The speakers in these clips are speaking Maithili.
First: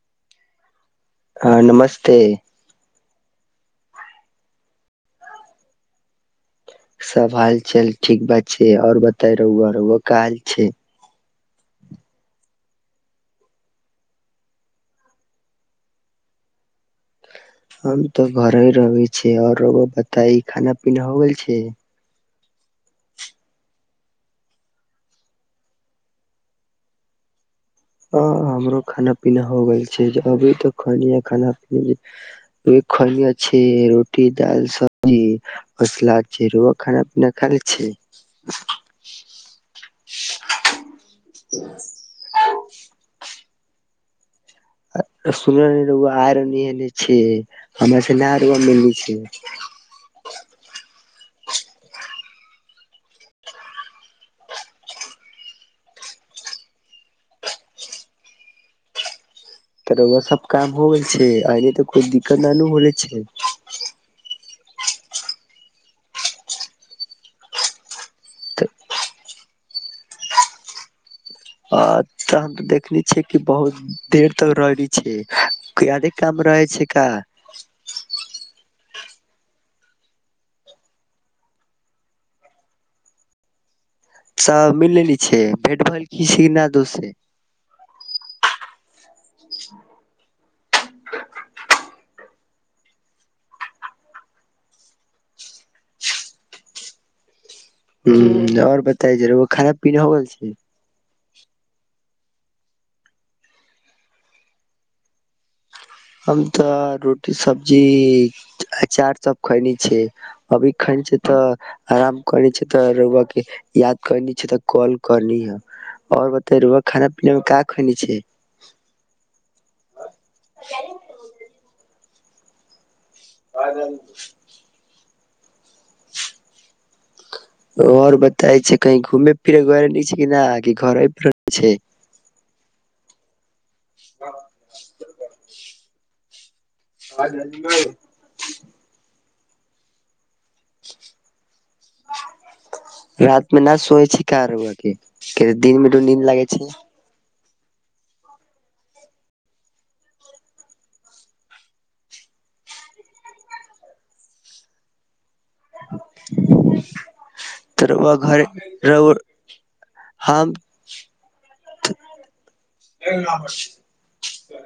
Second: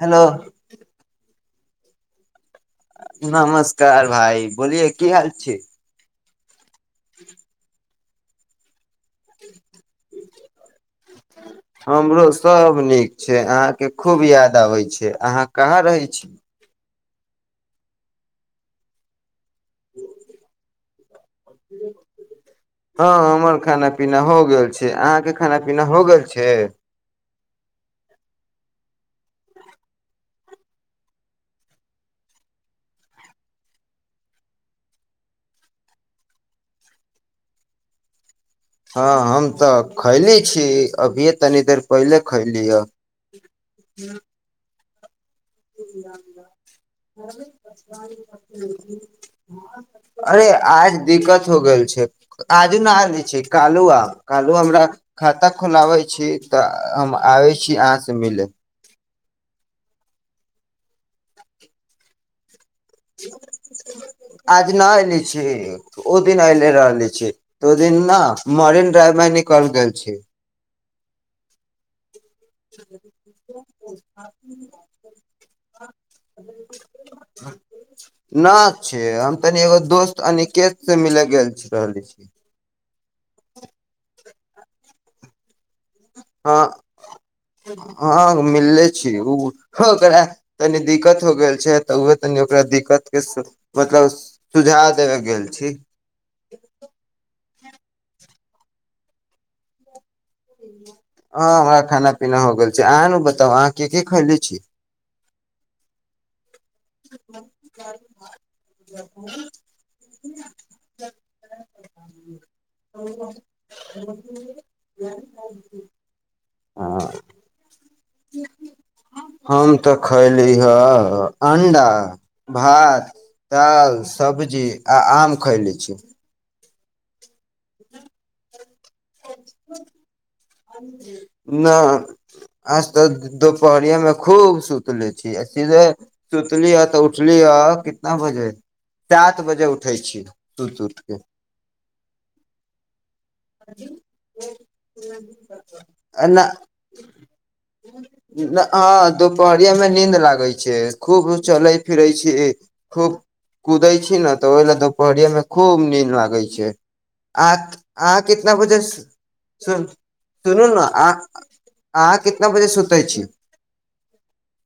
हेलो हँ नमस्ते नमस्कार भाइ बोलियए की हाल छी सब हालचाल ठीक बात छै आर बाजु बत रहआ रह काज छै [unintelligible] हमरो सभ नीक छै अहाँके खूब याद आबय छैक अहाँ कहाँ रहय छी हम तऽ घरहे रहय छी ओर रौआ बताइ खाना पीना हो गेल छैक हँ हमर खाना पीना हो गेल छैक अहाँके खाना पीना हो गेल छैक ह हमरो खाना पीना हो गेल छैक अभी तऽ खनि खाना पिना खनि छै रोटी दाल सब्जी सलाद छैक रउआ खाना पीना खायल छैक हँ हम तऽ खैली छी अभीे तनी देर पहिले खैली [unintelligible] [inaudible] आ सुनल रही रउआ रहनी एने छै हमरा से ना रउआ मिलनी छै अरे आज दिक्कत हो गेल छै आजु न आएले छै कालू आ कालहो हमरा खाता खोलाबै छी तऽ हम आबै छी अहाँ सँ मिलय रौआऽ सब काम हो गेल छै अइली तऽ कोइ दिक्कत न नू बोलै छै आज न ऐले छी ओ दिन अऐले रहले छी तऽ ओ दिन ने त मरीन ड्राइव माहे निकल गेल छी अच देर तक रहली छै यादे काम रहे छै का न छी हम तनि एगो दोस्त अनिकेत से मिल गेल रहले छी सब मिल लेली छै भेट भइल की ना दोस से मिल्लै छै ओ ओकरा तनी दिक्कत हो गेल छै तऽ तनि ओकरा दिक्कत के मतलब सुझाव देबे गेल छी ह ओर बताए ज र‌उआ खाना पीना हो गेल छै ह [inaudible] हँ हमरा खाना पीना हो गेल छै अहाँ नहि बताउ अहाँ के के खैले छी हम त रोटी सब्जी अचार सब खैनी छै अभी खैनी छै तऽ आराम करनी छै त र‌उआ के याद करनी छै त कॉल करली ह और बताइ र‌उआ खाना पीना मे का खैनी छै हँ तऽ खैली ह अंडा भात दाल सब्जी आ आम खयले छी और बताए छै कही घूमे फिरे गैल रहनी छै कि ना कि घरे पे रहै न छै आज त दो परिया मे खूब सुतले छी आ सीधे तुर तली ह तऽ उठली ह कितना बजे सात सात बजे उठै छीयै सुति उठि के रात मे न सोैयै छि का र‌उआ के दिन मे नींद लागै छै ह दुपहरिया मे नींन्द लागै छै खूब चले फिरै छी खूब कुदै छी ने तऽ ओहि ल दुपहरिया मे खूब नीन्द लागै छै आ त रउआ अहां घर कितना बजे रउआ सुन हम सुनू न आ अहां कितना बजे सुतै छी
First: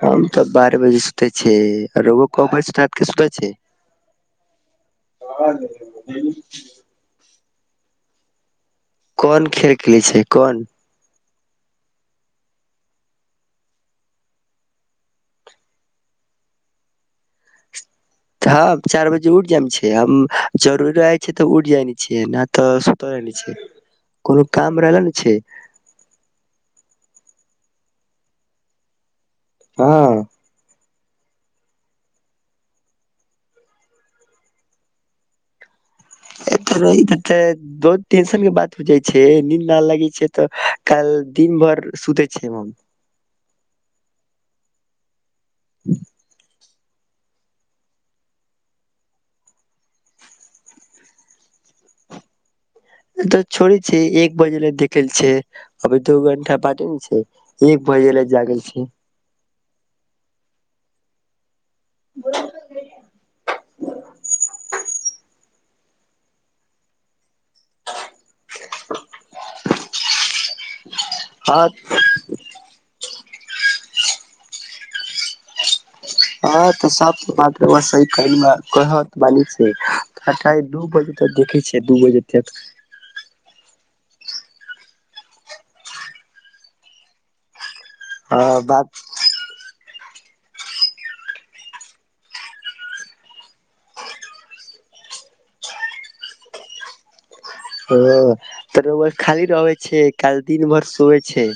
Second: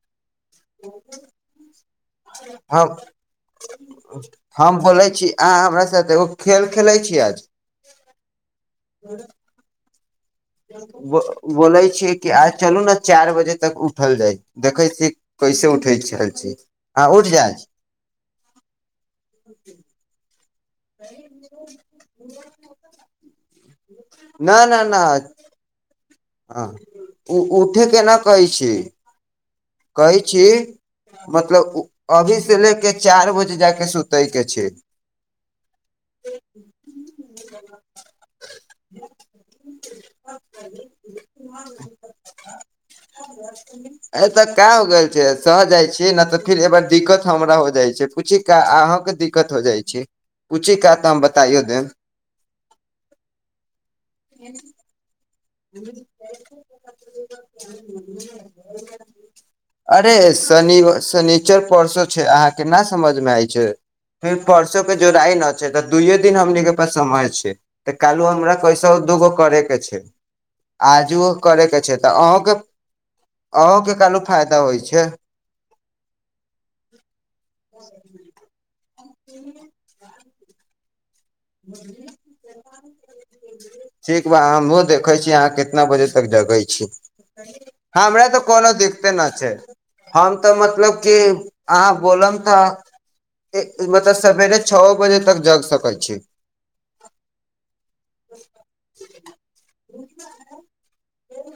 हम तऽ बारह बजे सुते छि हम हम बोलै छी अहाँ हमरा साथ एगो खेल खेलैत छीय आज [inaudible] कोन खेल खेले छै कोन व बोलै छियै कि आइ चलू ने चारि बजे तक उठल जाय देखै छियै कैसे उठै छल छ अहाँ उठि जाय हां चार बजे उठ जाम छैइ हम जरूरी रहय छैइ तऽ उठ जाय छियै न तऽ सुतल रहली छै कोनो काम रहल ने छै हँ ओ उठे केना कहै छी कहै हँ छी मतलब अभी से ले क चारि बजे जा कऽ सुतै के छैइ ए तर ई [unintelligible] से दूध [unintelligible] टेंशन के बात हो जाइ छै नीन्द नहि लागै छै तऽ काल् दिन भर सुते छिअइ हम ए तऽ [inaudible] सह जाइ छी नइ तऽ फिर एबइ दिक्कत हमरा हो जाइ छैइ पूछि का अहाँकेँ दिक्कत हो जाइ छैइ पूछि का तऽ हम बताइयो देम तऽ छोड़ी छैइ एक बजेला देखल छैइ एक बजे ले जागल छै अरे स शनि शनी चर परसो छै अहाँ के ना समझ मे आय छै फिर परसो जोड़ाआइ न छै तऽ दुइयए दिन हमनी के पास समय छैइ तऽ कालू हमरा कैसहू दूगो करे के छैइ [inaudible] आजूओ हँ करय के छै तऽ अहूँके अंहू के कहलू फायदा होइ छै हँ तऽ सब बात रउआ सही कहली बात कहत बालिक से आइ काल दू बजे तऽ देखै छियै दू बजे तक ठीक बा हमहूँ देखै छी अहाँ केतना बजे तक जगै छी हमरा तऽ हँ कोनो बात दिक्ते न छैय हम तऽ मतलब कि अहाँ बोलम त मतलब सवेरे छओ बजे तक जग सकै छी [inaudible] ओ त रउआ खाली रहै छै काल दिन भर सुवै छै